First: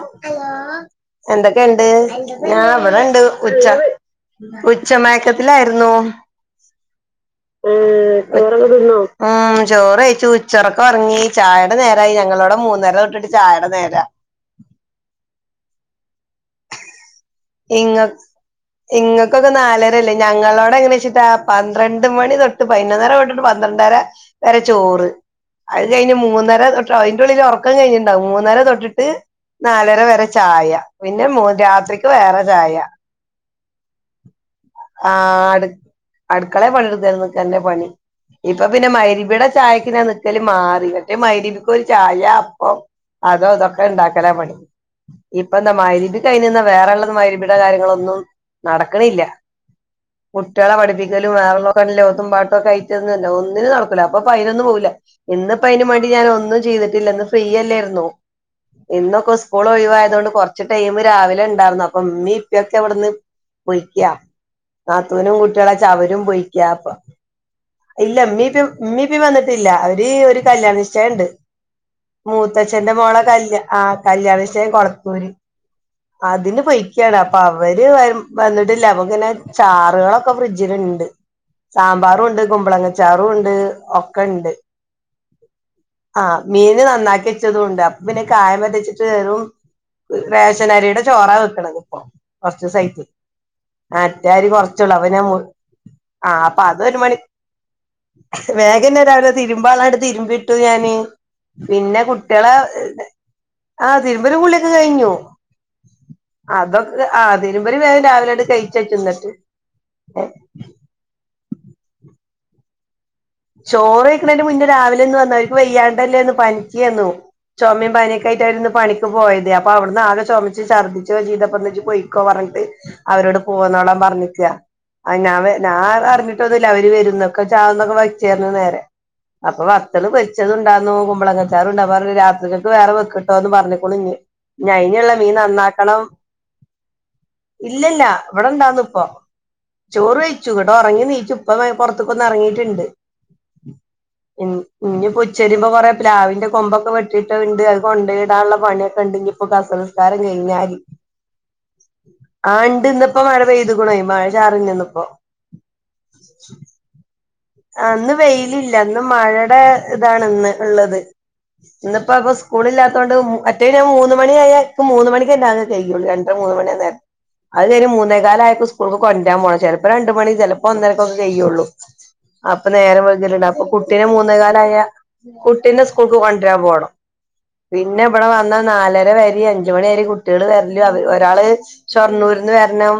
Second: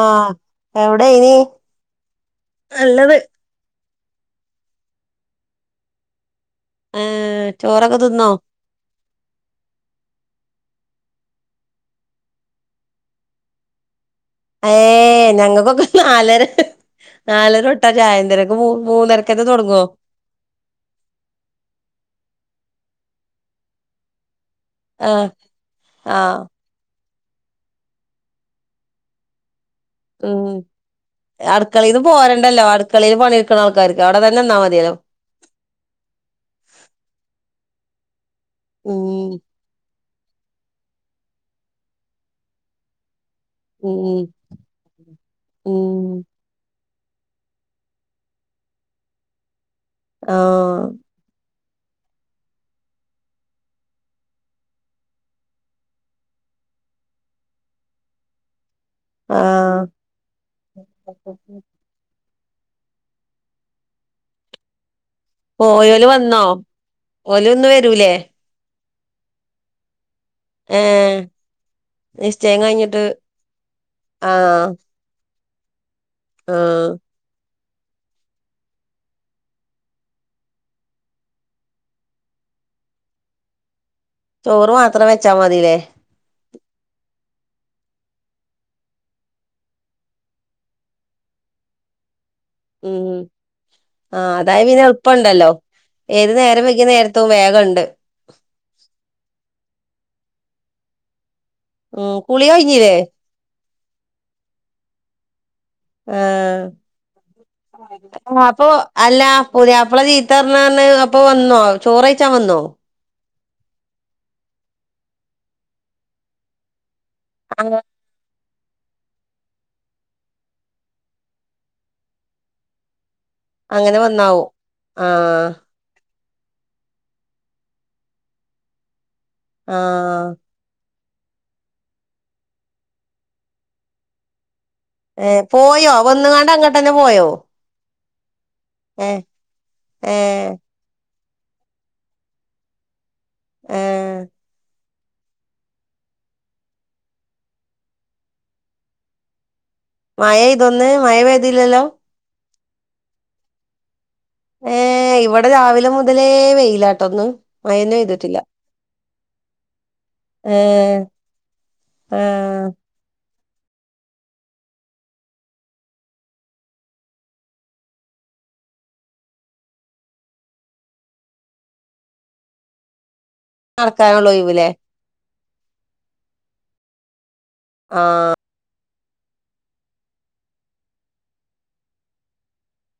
ആഹ് എവിടെയ്നി എന്തൊക്കെണ്ട് ആ നല്ലത് ഇവ്ടെണ്ട് ഉച്ച ഉച്ച മയക്കത്തിലായിരുന്നു ഏഹ് ചോറൊക്കെ മ് തിന്നോ ചോറോക്കെ തിന്നോ ആ ചോറെയ്ച്ചു ചെർക്ക ഉറങ്ങി ചായടെ നേരായി ഞങ്ങളോടെ മൂന്നര തൊട്ടിട്ട് ചായടെ നേരാ ഏ ഞങ്ങക്കൊക്കെ നാലര നാലരഒട്ട ഇങ്ങ ചായന്റെര്ക്കും ഇങ്ങക്കൊക്കെ നാലരല്ലേ ഞങ്ങളോട് എങ്ങനെ വെച്ചിട്ടാ പന്ത്രണ്ട് മണി തൊട്ട് പൈ പതിനൊന്നര തൊട്ടിട്ട് പന്ത്രണ്ടര വരെ ചോറ് ആഹ് അത് കഴിഞ്ഞ് ആഹ് മൂന്നര തൊട്ട് അയ്ന്റുള്ളില് ഒർക്കം കഴിഞ്ഞിണ്ടാവും മൂന്നര തൊട്ടിട്ട് നാലര വരെ ചായ പിന്നെ രാത്രി പോരേണ്ടല്ലോ ആടുക്കളെല് പണി ആഹ് അടു അടുക്കളെ പണി [unintelligible] പണി. ഇപ്പം പിന്നെ മഗ് ഉം രിബിടെ ചായക്കിങ്ങനെ നിക്ക് ക്കല് മാറി മറ്റെ മഗ് രിബിക്കൊരു ചായ അപ്പം. അതോ തൊക്കെ ഉം ഉണ്ടാക്കല പണി ഇപ്പൊ എന്താ മഗ് ഉം രിബിക്കയ്ന് ന്ന വേറെള്ള മഗ് രിബിടെ കാര്യങ്ങളൊന്നും നടക്കണില്ല കുട്ട്യേളെ ആഹ് പഠിപ്പിക്കലും വേറെള്ളൊ [unintelligible] ഓത്തും പാട്ടോക്കായിട്ട് [unintelligible] ഒന്നിനും നടക്കൂല ഇപ്പ പ്പയ്നൊന്നും പോകുല ഇന്നപയിനും വാണ്ടി ഞാൻ ഒന്നും ചെയ് ചെയ്തിട്ടില്ല ന്ന് ഫ്രീയല്ലായിരുന്നോ ഇന്നൊക്കെ സ്കൂള് ആഹ് ഒഴിവായതു കൊണ്ട് കൊറച്ച് ടൈമ് രാവിലെ ഉണ്ടാർന്നു അപ്പൊ ഇമ്മീ ഇപ്പിക്കെ ഇവിടുന്ന് പൊ യ്‌ക്ക്യാ നാത്തൂനും കുട്ടികളച്ച പോയോല് അവരും വന്നോ പോയിക്ക അപ്പോ ഓല് ഇന്ന് വരൂലേ ഇല്ലമ്മീപ്യു ഇമ്മിപ്പി വന്നിട്ടില്ല അവര് ഒര് കല്യാണ ഏഹ് നിശ്ചയണ്ട്. നിശ്ചയം മൂത്തച്ഛന്റെ കഴിഞ്ഞിട്ട് മോളെ കല്യാ ആഹ് ആഹ് കല്യാണശ്ചയം കൊളത്തൂര്. അതിന് ആഹ് പൊയ്ക്കാണ് അപ്പൊ അവര് വരു വന്നിട്ടില്ല അപ്പൊ ഇങ്ങനെ ചാറുകളൊക്കെ ഫ്രിഡ്ജിലിണ്ട്. സാമ്പാറും ഉണ്ട് കുമ്പളങ്ങച്ചാറും ഉണ്ട് ഒക്ക് ഒക്കെണ്ട് ചോറ് മാത്രം വെച്ചാ മതിലേ ആഹ് മീന് നന്നാക്കി വെച്ച് ച്ചതൂണ്ട് അപ്പ പിന്നെ [unintelligible] വറ്റിച്ചിട്ട് വെറും റേഷനരീടെ ചോറാ വെക്കണത് ഇപ്പൊ. കൊറച്ചൂസായിറ്റ് ഉം മറ്റെ ആഹ് അരി അതായ പിന്നെ കൊറച്ചൊള്ളു അപ്പൊ ഞാൻ മു എളുപ്പണ്ടല്ലോ ഏത് ആഹ് അപ്പ നേരം വൈകിയ അതൊരു മണി നേരത്തും വേഗണ്ട് വേഗെന്നെ രാവിലെ തിരുമ്പാള്ള ആ തിരുമ്പി ട്ടു ഞാന് പിന്നെ ഉം കുളി കുട്ടിയളെ കഴിഞ്ഞില്ലേ ആഹ് തിരുമ്പലും കുളിയൊക്കെ കഴിഞ്ഞു. ആഹ് അതൊക്കെ ആഹ് തിരുമ്പല് വേഗം രാവിലെ ആഹ് അപ്പൊ അല്ല പുത്യാപ്പള ചീത്തറിഞ്ഞു പറഞ്ഞ് അപ്പൊ വന്നോ ചോറയിച്ചാൻ വന്നോ? ചോറ് വെയ്ക്കണേന്റെ മുന്നേ രാവിലെ ഒന്ന് വന്ന് അവര്ക്ക് വെയ്യാണ്ടല്ലേന്ന് പനിക്കാന്നു ആഹ് ചൊമയും പനിയൊക്ക ആയിട്ടവരിന്ന് പണിക്ക് പോയത് അപ്പൊ അവിടുന്ന് ആകെ ചൊമച്ച് ൾർദിച്ചൊക്കെ ചെയ്തപ്പോ ഇന്നാ ഇജ്ജ് പോയിക്കോ പറഞ്ഞിട്ട് അവരോട് പോന്നോളം അങ്ങനെ വന്നാവും പറഞ്ഞിക്കാ അത് ഞാ ആഹ് ഞാനതറിഞ്ഞി ട്ടൊന്നുല്ല അവര് വരുന്നൊക്കെ [unintelligible] വയ്ച്ചാരുന്നു നേരെ അപ്പൊ വത്തള് ആഹ് പൊരിച്ചതും ഇണ്ടാർന്ന് കു മ്പളങ്ങ ച്ചാറുണ്ടാ പറഞ്ഞ് രാത്രിക്കക്ക് വേറെ വെക്കക്ക്ട്ടോന്ന് പറഞ്ഞുക്കണു ഇനി ഇനി ആയിന്ള്ള മീൻ ഏഹ് പോയോ നന്നാക്കണം വന്നുകാണ്ട് അങ്ങട്ടന്നെ പോയോ ഇല്ല ഇല്ല ഇവിടെണ്ടാർന്നു ഇപ്പൊ ഏഹ് ചോറ് കയിച്ചു ഏഹ് ഇന്നട്ട് ഒറങ്ങി എണീച്ചു ഇപ്പ പൊറത്തക്കൊന്ന് എറണീട്ടുണ്ട് ഏഹ് [unintelligible] ഇനി ഇപ്പ ഉച്ചരിമ്പൊ കൊറെ പ്ലാവിന്റെ കൊമ്പൊക്കെ വെട്ടിട്ടത്ണ്ട് അത് കൊണ്ടയ് ഇടാനുള്ള പണിയൊക്കെ ഇണ്ട് ഇനിയിപ്പോ കഷ് മയ പെയ്തോ ഇന്ന് മയ പെയ്തില്ലല്ലോ? ആ ഇണ്ട് ഇന്ന് ഇപ്പോ മഴ പെയ്തുക്കുണെ മഴ ചാറിനിന്നിപ്പോ ഏഹ് ഇവിടെ രാവിലെ മുതലേ വെയിലാട്ടൊന്ന് ആഹ് മഴന്നെ ഇന്ന് പെയ്തിട്ടില്ല വെയിലില്ല ഇന്ന് മഴടെ ഇതാണ്ന്ന് ഏഹ് ഇള്ളത്. ഇന്നിപ്പോ അപ്പ ആഹ് സ്കൂളില്ലാത്തൊണ്ട് മറ്റേ ഞാൻ മൂന്ന് മണിയായാൽ ആരിക്കും മൂന്ന് മണിക്ക് തന്നെ അ കഴിയുള്ളൂ രണ്ട് മൂന്ന് മണിയാ നേരം അത് കഴിഞ് മൂന്നേക്കാലയപ്പോ സ്കൂൾക്ക് കൊണ്ടാൻ പോകണം ചെലപ്പോ രണ്ട് മണി ചെലപ്പോ ഒന്നരക്കൊക്കെ ചെയ്യുള്ളൂ അപ്പൊ നേരം വെളുത്തിട്ടുണ്ട് അപ്പൊ കുട്ടീനേം നടക്കാനുള്ള ഒഴിവുല്ലേ മൂന്നേകാലായ കുട്ടീന്റെ സ്കൂൾക്ക് കൊണ്ടരാൻ പോണം പിന്നെ ഇവിടെ ആഹ് വന്നാ നാല ഇവിടെ വരി അഞ്ച മണി വരി കുട്ടികള് വരല് ഒരാള് ഷോർണ്ണൂർന്ന് വരണം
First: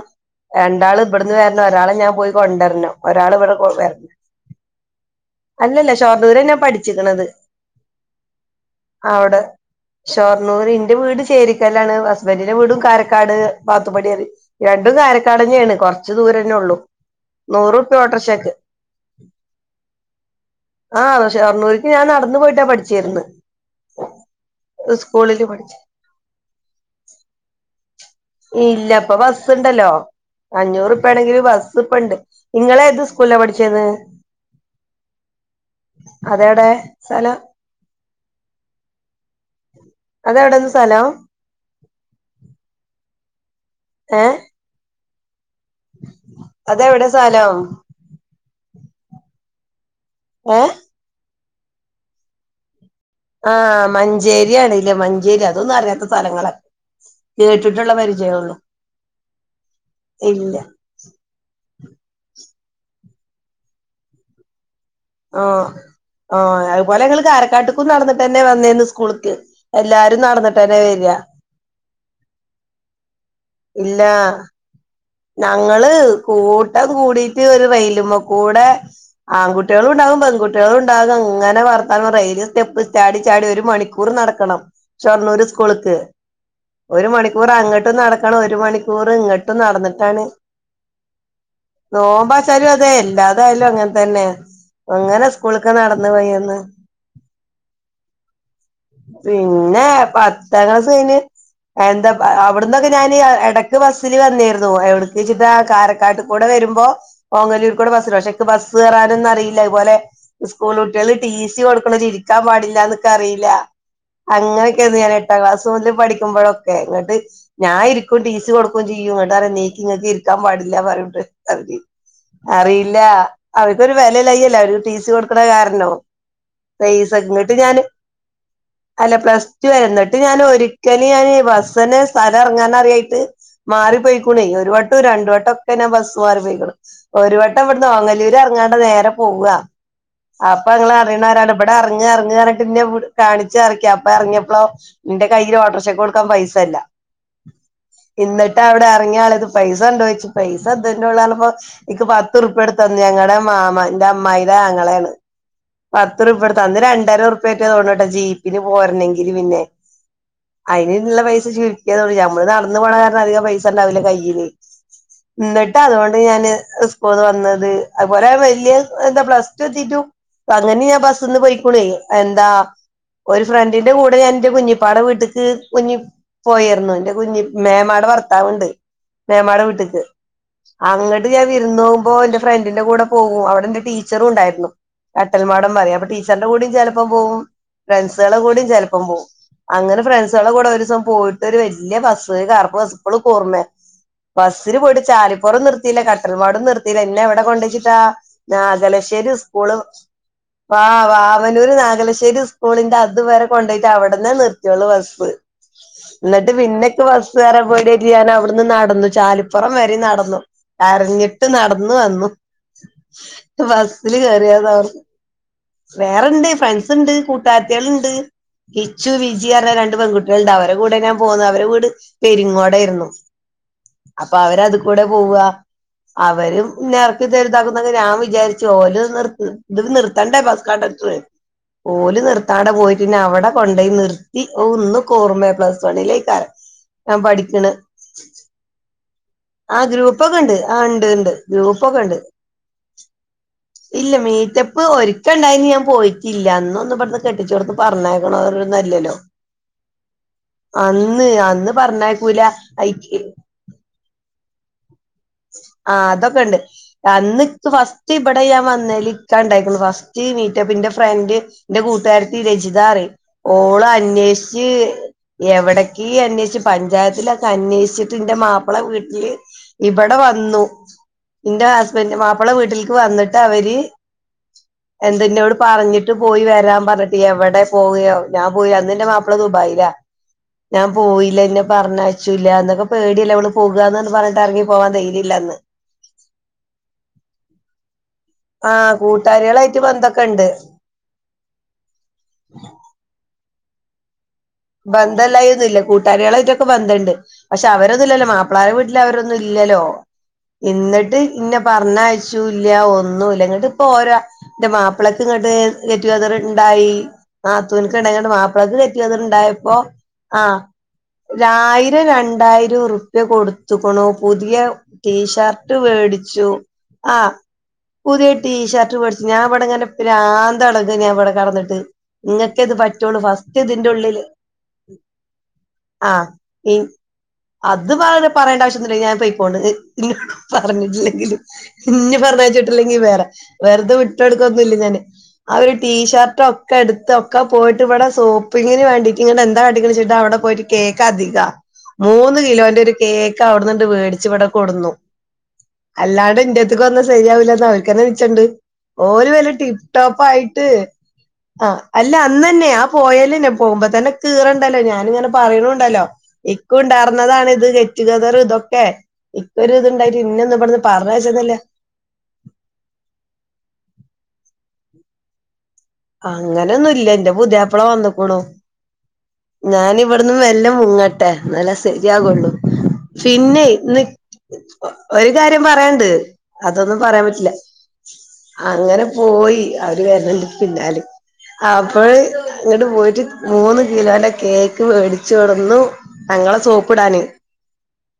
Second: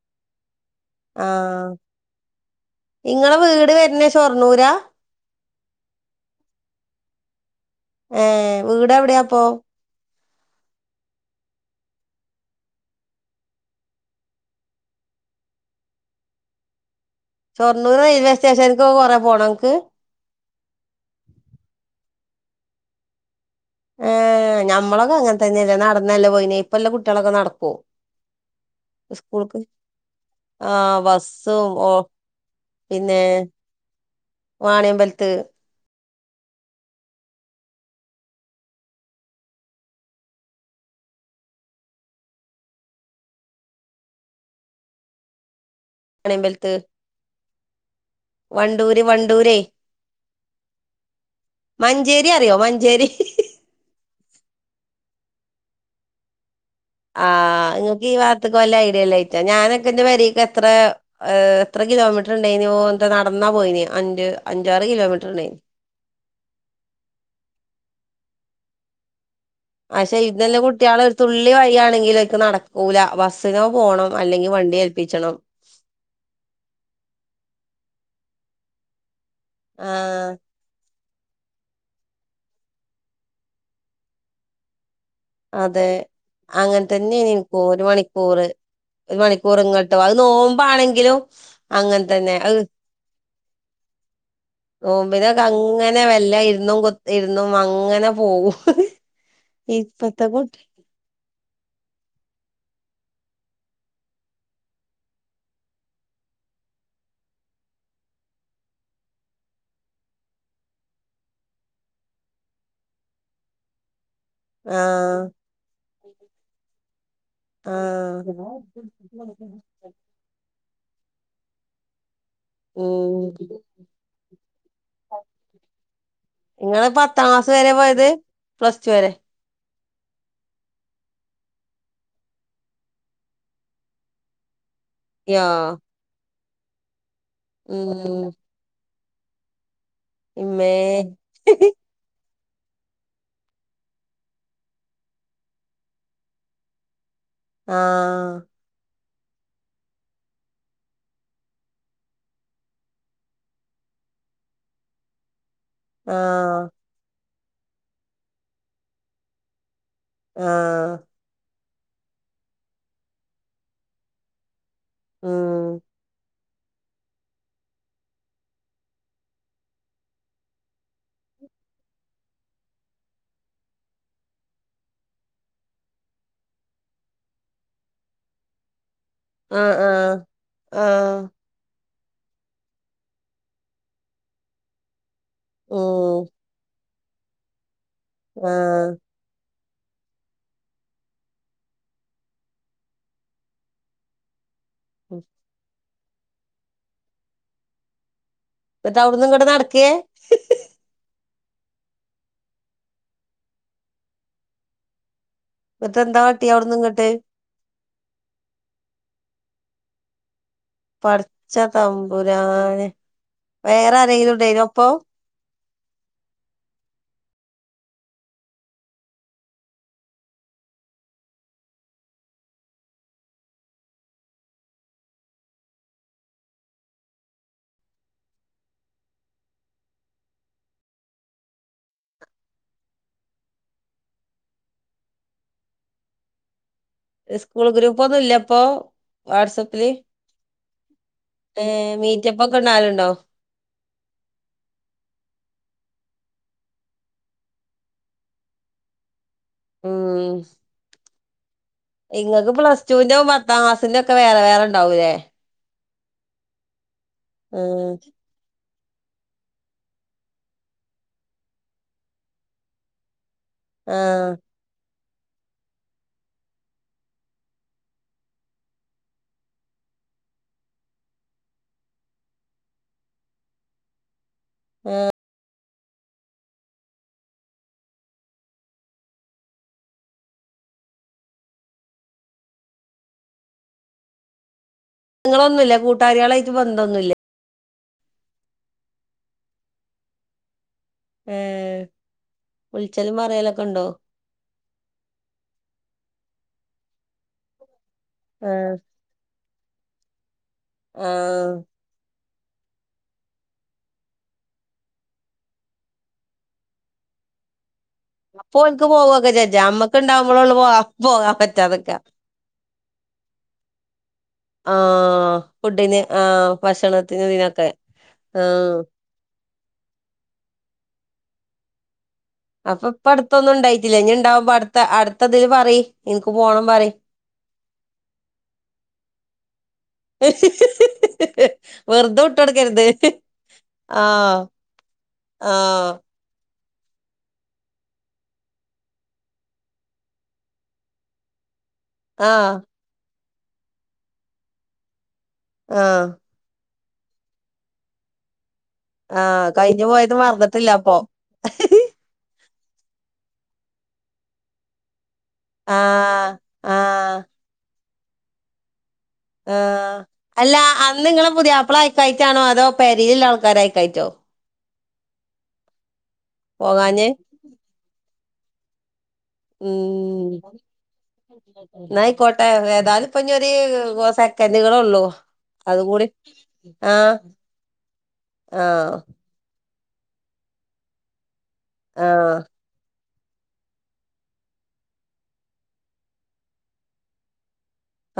രണ്ടാള് ഇവിടുന്ന് ആഹ് വരണം ഒരാളെ ഞാൻ പോയി കൊണ്ടുവരണം ഒരാൾ ഇവിടെ വരണം ഷൊർണുരാ അല്ലല്ല ഷോർണൂര ഞാൻ പഠിച്ചിക്കണത് ആ വീട് എവിടെയാ അപ്പൊ ഷൊർണ്ണൂര് ഇന്റെ വീട് ചേരിക്കല്ലാണ് ഹസ്ബൻറിന്റെ വീട് കാരക്കാട് പാത്തുപടിറി രണ്ടും പാരക്കാട്ന്നെയണ് കുറച്ച് ദൂരന്നേ ഉള്ളൂ നൂറ് ഷൊർണൂർ റുപ്പിയാ റെയിൽവേ ഓട്ടോറിഷക്ക്‌ സ്റ്റേഷൻക്ക് കൊറേ പോണോ അനക്ക് ആഹ പക്ഷെ ഷോർണൂര്ക്ക് ഞാൻ നടന്നു പോയിട്ടാ പഠിചേരുന്നത് ഏ ഞമ്മളൊക്കെ അങ്ങനെ പഠിച്ച തന്നെയല്ല നടന്നല്ലേ പോയിനെ ഇപ്പ എല്ലാം കുട്ടികളൊക്കെ നടക്കുവോ ഇല്ല ഇപ്പൊ ബസ്സുണ്ടല്ലോ ആ അഞ്ഞൂറ് റുപ്പാ ആണെങ്കിലും ബസ്സും ബസ് ഓ ഇപ്പ ഒണ്ട് നിങ്ങളെ ഏത് പിന്നെ സ്കൂളിലാ പഠിച്ചേത് വാണിയമ്പലത്ത് അതേടെ സ്ഥലം അതെവിടെന്ന് സ്ഥലം ഏ വാണിയമ്പലത്ത് അതെവിടെ സ്ഥലം വണ്ടൂര് വണ്ടൂരെയ് ഓ മഞ്ചേരി അറിയോ മഞ്ചേരി ആഹ് മഞ്ചേരിയാണ് ഇല്ലേ മഞ്ചേരി അതൊന്നും അറിയാത്ത സ്ഥലങ്ങളാ ആഹ കേട്ടിട്ടുള്ള നിങ്ങൾക്ക് ഈ പരിചയള്ളു വാർത്തക്ക് വല്ല ഐഡില്ലായിറ്റ ഞാനൊക്കെന്റെ വരിക്ക് ഇല്ല എത്ര എ എത്ര കിലോമീറ്ററുണ്ടായിന്നു ഓ ട്ട് നടന്നാ പോയിന് അഞ്ച് അ ആ ആഹ അതുപോലെ ങ്ങള് കാരക്കാട്ടക്കും നടന്നിട്ട് തന്നെ വന്നേന്ന് സ്കൂളക്ക് പക്ഷെ ഇന്നലെ കുട്ടികള് ഒരു തുള്ളി വയ്യാ ണ്ടങ്കിലേക്ക് നടക്കൂല ബസിനോ ഇല്ല പോണം അല്ലെങ്കി വണ്ടി ഏൽപ്പിച്ചണം ഞങ്ങള് കൂട്ടം കൂടിട്ട് ഒരു റയിലുമ്മേ കൂടെ ആകുട്ടികളും ഉണ്ടാവും ആഹ് പെകുട്ടികളു ണ്ടാകും അങ്ങനെ വർത്താന്നം പറ വലിയ സ്റ്റെപ്പ് ചാടി ചാടി ഒരു മണിക്കൂറ് നടക്കണം ചൊർണൂര് അതെ സ്കൂളക്ക് അങ്ങനെ ഒരു തന്നെയാണ് എനിക്കും ഒരു മണിക്കൂറങ്ങട്ടും നടക്കണം മണിക്കൂറ് ഒരു ഒരു മണിക്കൂർ മണിക്കൂറിങ്ങട്ടും ഇങ്ങോട്ടോ അത് നടന്നിട്ടാണ് നോമ്പാണെങ്കിലും അങ്ങനെ തന്നെ അത് നോമ്പാച്ചാലും അതേ എല്ലാതായാലും അങ്ങനെ തന്നെയ നോമ്പിനൊക്കെ അങ്ങനെ വല്ല ഇരുന്നും കുത്തിയിരുന്നും അങ്ങനെ പോകും പിന്നെ ഇപ്പത്തെ കുട്ടി പത്താം ക്ലാസ് കയിഞ്ഞ് അ എന്താ അവിടന്നൊക്കെ ഞാന് ഇ എടയ്ക്ക് ബസ്സില് വന്നീര് ന്നു എവിടെക്കേച്ചിട്ടാ കാരക്കാട്ട്ക്കൂടെ വരുമ്പോ ഓങ്ങല്ലൂര്കൂടെ ബസ്ണ്ട് പക്ഷെ ബസ് കേറാനൊന്നും അറിയില്ല അതേ പോലെ സ്കൂള് കുട്ടികള് ടി സി കൊടുക്കണോര് ഇരിക്കാൻ പാടില്ലാന്നൊക്കെ അറിയില്ലാ അങ്ങനൊക്കയാന്ന് ആഹ് ഞാനെട്ടാം ക്ലാസ് മൊതല് പഠിക്കുമ്പഴൊക്കെ എന്നിട്ട് ഞാ ഇരിക്കും ആഹ് ടീ സി കൊടുക്കുവേം ചെയ്യും ഇങ്ങട്ടാറെണീക്ക് ഇങ്ങക്കിരിക്കാൻ പാടില്ല പറയുണ്ട് അവര് അറിയില്ലാ ഉം അവരക്കൊരു വെലയില്ലായ്കയല്ലെ ഒരു ടി സി കൊടുക്കണ കാരണൊ നിങ്ങള് പൈസ പത്താം ക്ലാസ് ഇങ്ങ്ട്ട് വരെ ഞാന് പോയത് പ്ലസ് ടു വരെ അല്ല പ്ലസ് റ്റുവാരുന്നു എന്നിട്ട് ഞാനൊരിക്കല് ഞാന് ബസ്സന്നെ സ്ഥലം എറങ്ങാനറിയായിട്ട് മാറിപ്പോയെ ക്കുണേ ഒരു വട്ടവും രണ്ട് യോ വട്ടൊക്കെ ഞാൻ ബസ് മാറി പോയിക്കണു ഒരു വട്ടം ഉം ഇവിടന്നോങ്ങല്ലൂര് എറങ്ങാണ്ട് നേരെ പോവ്വാ അപ്പൊ ഇമ്മേ ഇങ്ങളറിയണാരാണ്ട് ഇവിടെറങ്ങ് എറങ്ങ് പറ ഞ്ഞ് അങ്ങോട്ട് കാണിച്ചെറക്കി അപ്പ എറങ്ങിയപ്പളോ ഇന്റെ കയ്യിലോട്ടറഷക്ക് കൊടുക്കാൻ പൈസയില്ല ആഹ് ഇന്നട്ട് അവിടെറ ങ്യാളേത് പൈസണ്ടോയ്ച്ച് പൈസ ഇതന്നൊള്ളൂറഞ്ഞപ്പോ ഇക്ക് പത്ത് റുപ്യൊടത്തന്ന് ഞങ്ങടെ മാമ ഇൻ്റ ൻ്റമ്മായീടാങ്ങളേണ് പത്ത് റുപ്യെടുത്ത് ആഹ് അന്ന് രണ്ടര റുപ്യാറ്റെ തോണ്ണൂട്ട ജീപ്പിന് പോരണെങ്കില് പിന്നെ ആഹ് അയിനിള്ള പൈസ ചുരുക്കിയാ [unintelligible] ഞമ്മള് നടന്ന് പോണ കാരണം അധികം പൈസ് സണ്ടാവൂല കയ്യില് ഉം ന്നട്ടതോണ്ട് ഞാന് ഇസ്കൂള്ന്ന് വന്നത് അതുപോലെ വല്ല്യ എന്താ പ്ലസ് ടു എത്തീട്ടും അങ്ങനെ ഞാ ബസ്സ്ന്ന് പൊയ്ക്കുണ്വേ അഹ് എന്താ ഒരു ഫ്രണ്ടിന്റ കൂടെ ഞാൻ ന്റെ കുഞ്ഞിപ്പാടെ വീട്ട്ക്ക് കുഞ്ഞി പോയേർന്നു ൻ്റെ കുഞ്ഞി മേമാട ഭർത് ത്താവ്ണ്ട് മേമാട ആഹ് വീട്ട്ക്ക് ആഹ് ആഹ് അങ്ങട്ട് ഞാൻ വിരുന്നു മ്പോ എന്റെ ഫ്രണ്ടിന്റ കൂട പോവൂ അവടെൻ്റെ ടീച്ചറുണ്ടായിരുന്നു അട്ടല് മാഡം പറയും അപ്പൊ ഉം ടീച്ചറിന്റെ കൂടേം ചെലപ്പ് പ്പം പോവും ഫ്രണ്ട്സ്കളെ കൂടേം ആഹ് ചെലപ്പം പോവും അങ്ങനെ ഫ്രണ്ട്സ്കളെ കൂടെ ഒരുസം പോയിട്ടൊരു വല്ല്യ ബസ്സ് കറ്പ്പ് ബസ്സ് ഇപ്പളുക്കോർനെ ബസ്സില് പോയിട്ട് ചാലിപ്പൊറം നിർ ത്തീല കട്ടൽമാടും നിർത്തീല ഇന്നെവിടെ കൊണ്ടെച്ചിട്ടാ എന്നിട്ട് അവിടുന്ന് നാഗലശ്ശേരി ഇങ്ങട്ട് ഉസ്കൂള് നടക്കേ വാ വാ വാവന്നൂര് നാഗലശ്ശേരി ഉസ്കൂളിന്റെ അതുവരെ കൊണ്ടോയിട്ട് അവിടന്നേ നിർത്തിയൊള്ളൂ ബസ്സ് എന്നിട്ട് എന്താ കാട്ടി ഇന്നട്ട് അവിടുന്ന് പിന്നെക്ക് ഇങ്ങട്ട് ബസ്സ് ഏറാൻ പേടിയായ് ട്ട് ഞാന വിടുന്ന് നടന്നു ചാലിപ്പൊറം വരെ നടന്നു കരഞ്ഞിട്ട് പടച്ച നടന്ന് വന്നു തമ്പുരാനെ വേറെ ബസ്സില് ആരെങ്കിലും ഉണ്ടായിനോ അപ്പൊ കേറിയതാർ വേറെണ്ട് ഫ്രണ്ട്സ്ണ്ട് കൂട്ടാര്ത്തികള്ണ്ട് കിച്ചു വിജി അറഞ്ഞ രണ്ട് പെങ്കുട്ടികള്ണ്ട് അവര കൂടെ ഞാ പോന്ന് അവര വീട് പെരിങ്ങോടായിര്ന്ന് അപ്പൊ അവരത്ക്കൂടേ പോവ്വാ അവരും ന്നെ എറക്കിത്തരുതാക്കുന്നൊക്കെ ഞാൻ വിചാരിച്ചു ഓല് നിർത്ത് ഇതില് നിർത്തണ്ടേ ബസ്സ് കണ്ടക് ട്ർ ഓല് നിർത്താണ്ടാ പോയിട്ടിന്നവട കൊണ്ടയ് നിർത്തി ഓഹ് ഇന്നുക്കോർമേ പ്ലസ് വണ്ണിലേക്കാരം ഞാൻ പഠിക്ക്ണ് ഇപ്പൊന്നുല്ലപ്പോ ആഹ് ഗ്രൂപ്പൊക്കണ്ട് ആഹ് ഇണ്ട് ഇണ്ട് ഏഹ് ഗ്രൂപ്പൊക്കണ്ട് മീറ്റപ്പ് ഒക്കെ ഇടുന്ന ആളുണ്ടോ ഇല്ല മീറ്റപ്പ് ഒരിക്കണ്ടായി അയിന് ഞാൻ പോയിറ്റില്ല അന്നൊന്നും ഇവിടന്ന് കെട്ടിച്ചോടത്ത് പറഞ്ഞയക്കണോരൊന്നുവല്ലല്ലോ ഉം ഇന്ന് അന്ന് പറഞ്ഞയക്കൂല റ്റൂൻ്റ ഉം പത്താം ക്ലാസ്സിൻ്റൊക്കെ വേറെ വേറെണ്ടാവൂല്ലേ ആഹ് അതൊക്കെ ഇണ്ട് അന്ന് ഇക്ക് ഉം ഫസ്റ്റ് ഇവിടെയാൻ വന്ന് ഇക്ക ഉണ്ടായിള്ളു ഫസ്റ്റ് മീറ്റപ്പ് എന്റെ ഫ്രണ്ട് എന്റെ കൂട്ടുകാരത്തി രചിതറ ഓള ആഹ് അന്വേഷിച്ച് എവിടക്ക് അന്വേഷു പഞ്ചായത്തിലൊക്കെ അന്വേഷിച്ചിട്ട് എന്റെ മാപ്പിള വീട്ടില് ഇവിടെ വന്നു എന്റെ ഹസ്ബൻറ് മാപ്പിളെ വീട്ടിലേക്ക് വന്നിട്ട് അവര് എന്തന്ന അവിടെ പറഞ്ഞിട്ട് പോയി വരാൻ പറഞ്ഞിട്ട് എവിടെ പോവയോ ഞാൻ പോയോ അന്ന് എന്റെ മാപ്പിള ദുബായില്ല ഞാൻ പോയില്ല എന്നന്നെ പറഞ്ഞച്ചൂല്ല എന്നൊക്കെ പേടിയല്ലേ അവള് പോകുകന്ന് പറന്ന് പറഞ്ഞിട്ടങ്ക നിങ്ങളൊന്നുമില്ല കൂട്ടാകളായിട്ട് ബന്ധംൊന്നുമില്ല ആഹ കൂട്ടാരികളായിട്ട് വന്തൊക്കെുണ്ട് ഏർ ഉളിച്ചല്ും മറലൊക്കെ ഉണ്ടോ ബന്ധല്ലായ ഒന്ന ഇല്ല കൂട്ടാരികളായിട്ടൊക്കെ ബന്ധുണ്ട് പക്ഷെ അവരന്നുമല്ലോ മാപ്പിളാർ ആഹ് വീട്ടില് അവരൊന്നുംല്ല ഇല്ലല്ലോ എന്നിട്ട് ആഹ് ഇന്ന പറഞ്ഞഴ ല്ല ഒന്നുംല്ല ഇങ്ങട്ട് ഇപ്പ ഓരാ എന്റെ മാപ്പിളക്ക് ഇങ്ങോട്ട് കറ്റതണ്ടായി നണ്ട മാ അപ്പൊ പ്രതി ഓൽക്ക് പോവൊക്കെ കെറ്റണ്ട ചെജ്ജാ അമ്മക്ക് ഇണ്ടാവുമ്പളൊള്ളു പോവാ പോകാൻ പറ്റാത്ക്കാ ആയിരം രണ്ടായിരം ഉറുപ്യ കൊടുത്തക്കണോ പുതിയ ആഹ് ടീഷർ്ട് ഫുഡിന് വേടിച്ചു ആഹ് ആ ഭക്ഷണത്തിന് ഇതിനൊക്കെ പുതിയ ആഹ് ടീഷർട്ട് പേടിച്ചു ഞാൻവിടെന്നെ പ്രാന്തടങ് ഞാൻവിടെ കടന്നിട്ട് നിങ്ങക്ക ഇത് പറ്റുള്ളൂ ഫസ്റ്റ് ഇതിന്റെ ഉള്ളില് അടു അടുത്തതില് പറ എനിക്ക് പോണം പറ ആഹ് അത് പറ പറയേണ്ട ആവശ്യംന്നില്ല ഞാൻ പ ഇപ്പോ ഇന്നോട് പറഞ്ഞില്ലെങ്കും ഇ വെറുതെ പറ വിട്ടൊട്ക്കരുത് ച്ചിട്ടില്ലെങ്കിൽ വേറെ വെറുതെ വിട്ട് ആഹ് എടുക്കൊന്നുമ ഇില്ല ഞാൻ ആ ഒരു ആഹ് ടീഷർട്ടോ ഒ എടുത്ത്ൊക്കെ പോയിട്ട് ഇവിടെ സോപ്പിങ്ങിന് വേണ്ടി ഇങ്ങ എന്താ അടിിക ചിട്ടാ അവിടെ പോയിട്ട് കേക്ക് അധികം മൂന്ന് ആഹ് കിലോന്റെ ഒരു കേക്ക് അവിടുന്നുണ്ട് വേടിച്ചവിടെ കൊടുന്നു ആഹ് അല്ലാണ്ട് ഇന്റെ ഇക്കൊന്നും ശരിയാവില്ലാ അവഴക്ക് തന്നെ വിനച്ചുണ്ട് ഓന് ആഹ് വല ടിപ് കഴിഞ്ഞു പോയത് ടോപ്പ് ആയിട്ട് മറന്നിട്ടില്ല അപ്പൊ ആ അല്ല അന്നന്നെയ ആ പോയലന്നെ പോകുമ്പോ തന്നെ കീറണ്ടല്ലോ ഞാനിങ്ങനെ പറയണണ്ടല്ലോ ആഹ് ഇക്ക ആഹ് ഉണ്ടാർന്നതാണ ഇത് ഗെറ്റഗതറ ഇതൊക്കെ ആ ഇക്കൊരു ഇതുണ്ടായിട്ട് അല്ല ഇന്നൊന്നും ഇവിടുന്ന് അന്ന് നിങ്ങെ പറഞ്ഞയച്ചതല്ല പുതിയാപ്പള അയക്കായിട്ടാണോ അതോ പരിലുള്ള ആൾക്കാരയക്കായിറ്റോ പോകാഞ്ഞെ അങ്ങനൊന്നുംല്ല എന്റെ പുതിയ എപ്പള വന്നക്കൂണു ഞാനിവിടന്ന് ഉം വെല്ലെ മുങ്ങട്ടെ നല്ല എന്നായിക്കോട്ടെ സെരിയാകൊള്ളു ഏതായാലും ഇപ്പൊ ഇനി ഒരു പിന്നെ ഇന്ന് സെക്കൻഡുകളേ ഉള്ളൂ ഒരു കാര്യം അത് കൂടി പറയണ്ട് അതൊന്നും ആഹ് പറയാൻ പറ്റില്ല ആഹ് അങ്ങനെ പോയി അവര് വരന്ന്‌ണ്ട് പിന്നാല് അപ്പോഴ് ആഹ് അങ്ങട്ട് പോയിട്ട് മൂന്ന് കിലോന്റെ കേക്ക് മേടിച്ചു കൊടുന്നു ഞങ്ങളെ സോപ്പ് ഇടാന്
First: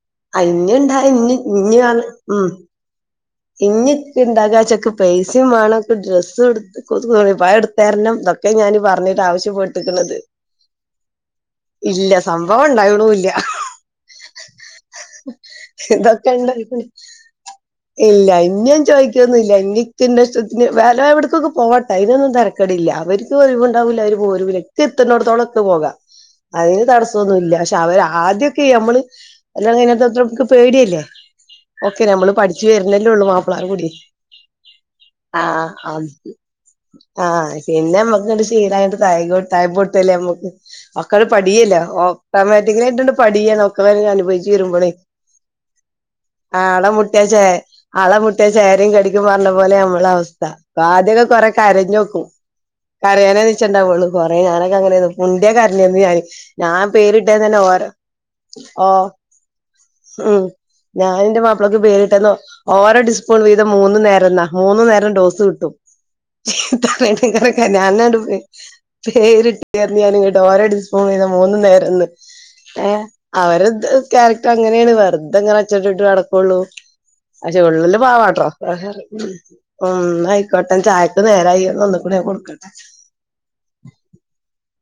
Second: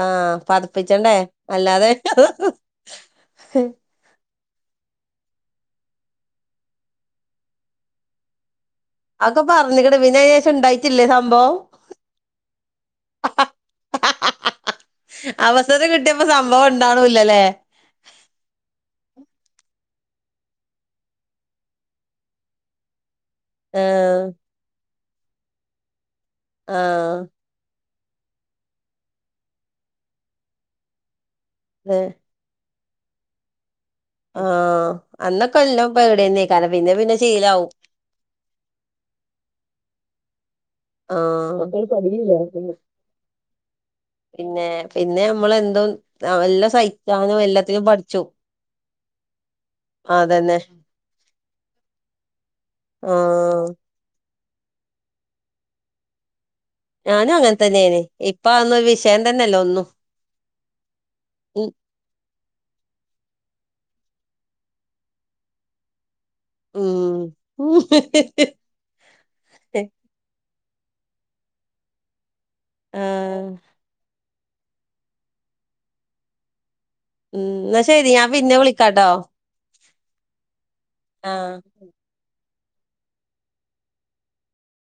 ആഹ് അഞ്ഞുണ്ട [unintelligible] പതപ്പിച്ചണ്ടേ ഇഞ് അല്ലാതെ ഇഞണ് ഉം ഇഞ് [unintelligible] തകാശൊക്കെ പൈസേം വേണംക്ക് ഡ്രസ്സും എടു കൊ പ എടുത്തരണം ഇതൊക്കെ ഞനും പറഞ്ഞിട്ട് അതൊക്കെ പറഞ്ഞിക്കണ് ആവിശപ്പെട്ടിക്കണത് പിന്നെ അതിന് ശേഷം ഉണ്ടായിട്ടില്ലേ സംഭവം ഇല്ല സംബവം ണ്ടായകണൂല്ല [unintelligible] അവസരം കിട്ടിയപ്പോ ഇതൊക്കെ ഇണ്ട സംഭവം [unintelligible] ഉണ്ടാവണില്ലല്ലേ ഇല്ല ഇഞ്ഞൻ ചോയ് ക്യോന്നുംല്ല എന്ക്കിന്റെ ഇഷ്ടത്തിന് വേ [unintelligible] എവിട്ക്ക്ക്ക് പോട്ടെ അയിനൊന്നുംതെരക്കെടില്ല അവര് ഒയ്വ് ഉണ്ടാവൂല്ല അവര് ആഹ് പോരൂല്ല ക്ക് എത്ത്ന്നടത്തോളം ക്ക് പോകാം അതിന് ആഹ് തടസ്സോന്നുല്ല പക്ഷെ അവര് ആദ്യൊക്കെ നമ്മള് കല്യാണം കഴിഞ്ഞപ്പത്തേക്ക് പേടിയല്ലേ അതെ ഒക്കെ നമ്മള് പഠിച്ചു ജ് വരുന്നല്ലേ ഉള്ളൂ മാപ്പള അത് കുടുങി ആഹ് അന്നൊക്കെ എല്ലാം പരിപാടിന്നെയാ കാരണം പിന്നെ പിന്നെ ആഹ് ശീലാവും പിന്നെ നമ്മക്ക് കണ്ട് ശീലായോണ്ട് [unintelligible] പൊട്ടല്ലേ അമ്മക്ക് ഒക്കാട് ആഹ് പടിയേല്ല ഓട്ടോമാറ്റിക്കലായിട്ടൊണ്ട് പഠിയേ എന്നൊക്കെ വര് അനുഭവച്ച് പിന്നെ തീരുമ്പോളേ പിന്നെ നമ്മളെന്തും എല്ലാം ആളെ മുട്ടിയ ച സഹിക്കാനും എല്ലാത്തിനും ആളെ പഠിച്ചു മുട്ടിയ ചേരയും കടിക്കുംന്ന് പറഞ്ഞ പോലെയാ നമ്മള അവസ്ഥ അതന്നെ ആദ്യൊക്കെ കൊറെ കരഞ്ഞോക്കും. കരയാനേ ആഹ് വിധിച്ചിണ്ടാവോള്ളൂ കൊറേ ഞാനൊക്കെ അങ്ങനെയാ മുണ്ടിയാ കരയാര്ന്ന് ഞാന് ഞാൻ ഞാനും പേരിട്ടേന്ന് അങ്ങനെ തന്നെ ഓരോ തന്നെയാണ് ഇപ്പൊ അതൊന്നും ഒരു ഓ വിഷയം തന്നെയല്ല ഒന്നും ഉം ഞാന് എന്റെ ഉം മാപ്പിളക്ക് പേരിട്ടേന്ന് ഓരോ ഡിസ്പൂൺ വീതം തം മൂന്നു നേരം ന്നാ മൂന്നു നേരോം ഡോസ് കിട്ടും ഉം ഉം [unintelligible] പേരിട്ടന്ന് ഞാനങ്ങോര [unintelligible] വീതം മൂന്ന് നേരംന്ന് ആഹ് അവരെന്തോ അങ്ങനെയാണ് വെറുതെങ്ങനെ അച്ചട്ട ഇട്ട് നടക്കുള്ളൂ ഉം പക്ഷെ എന്നാ ഉള്ളില് ശരി ഞാൻ പാവാട്ടോ പിന്നെ വിളിക്കാട്ടോ ഒന്നായിക്കോട്ടേ ചായക്ക് ആഹ് നേരായി കൂടെ എനക്ക് കൊടുക്കണ്ടെ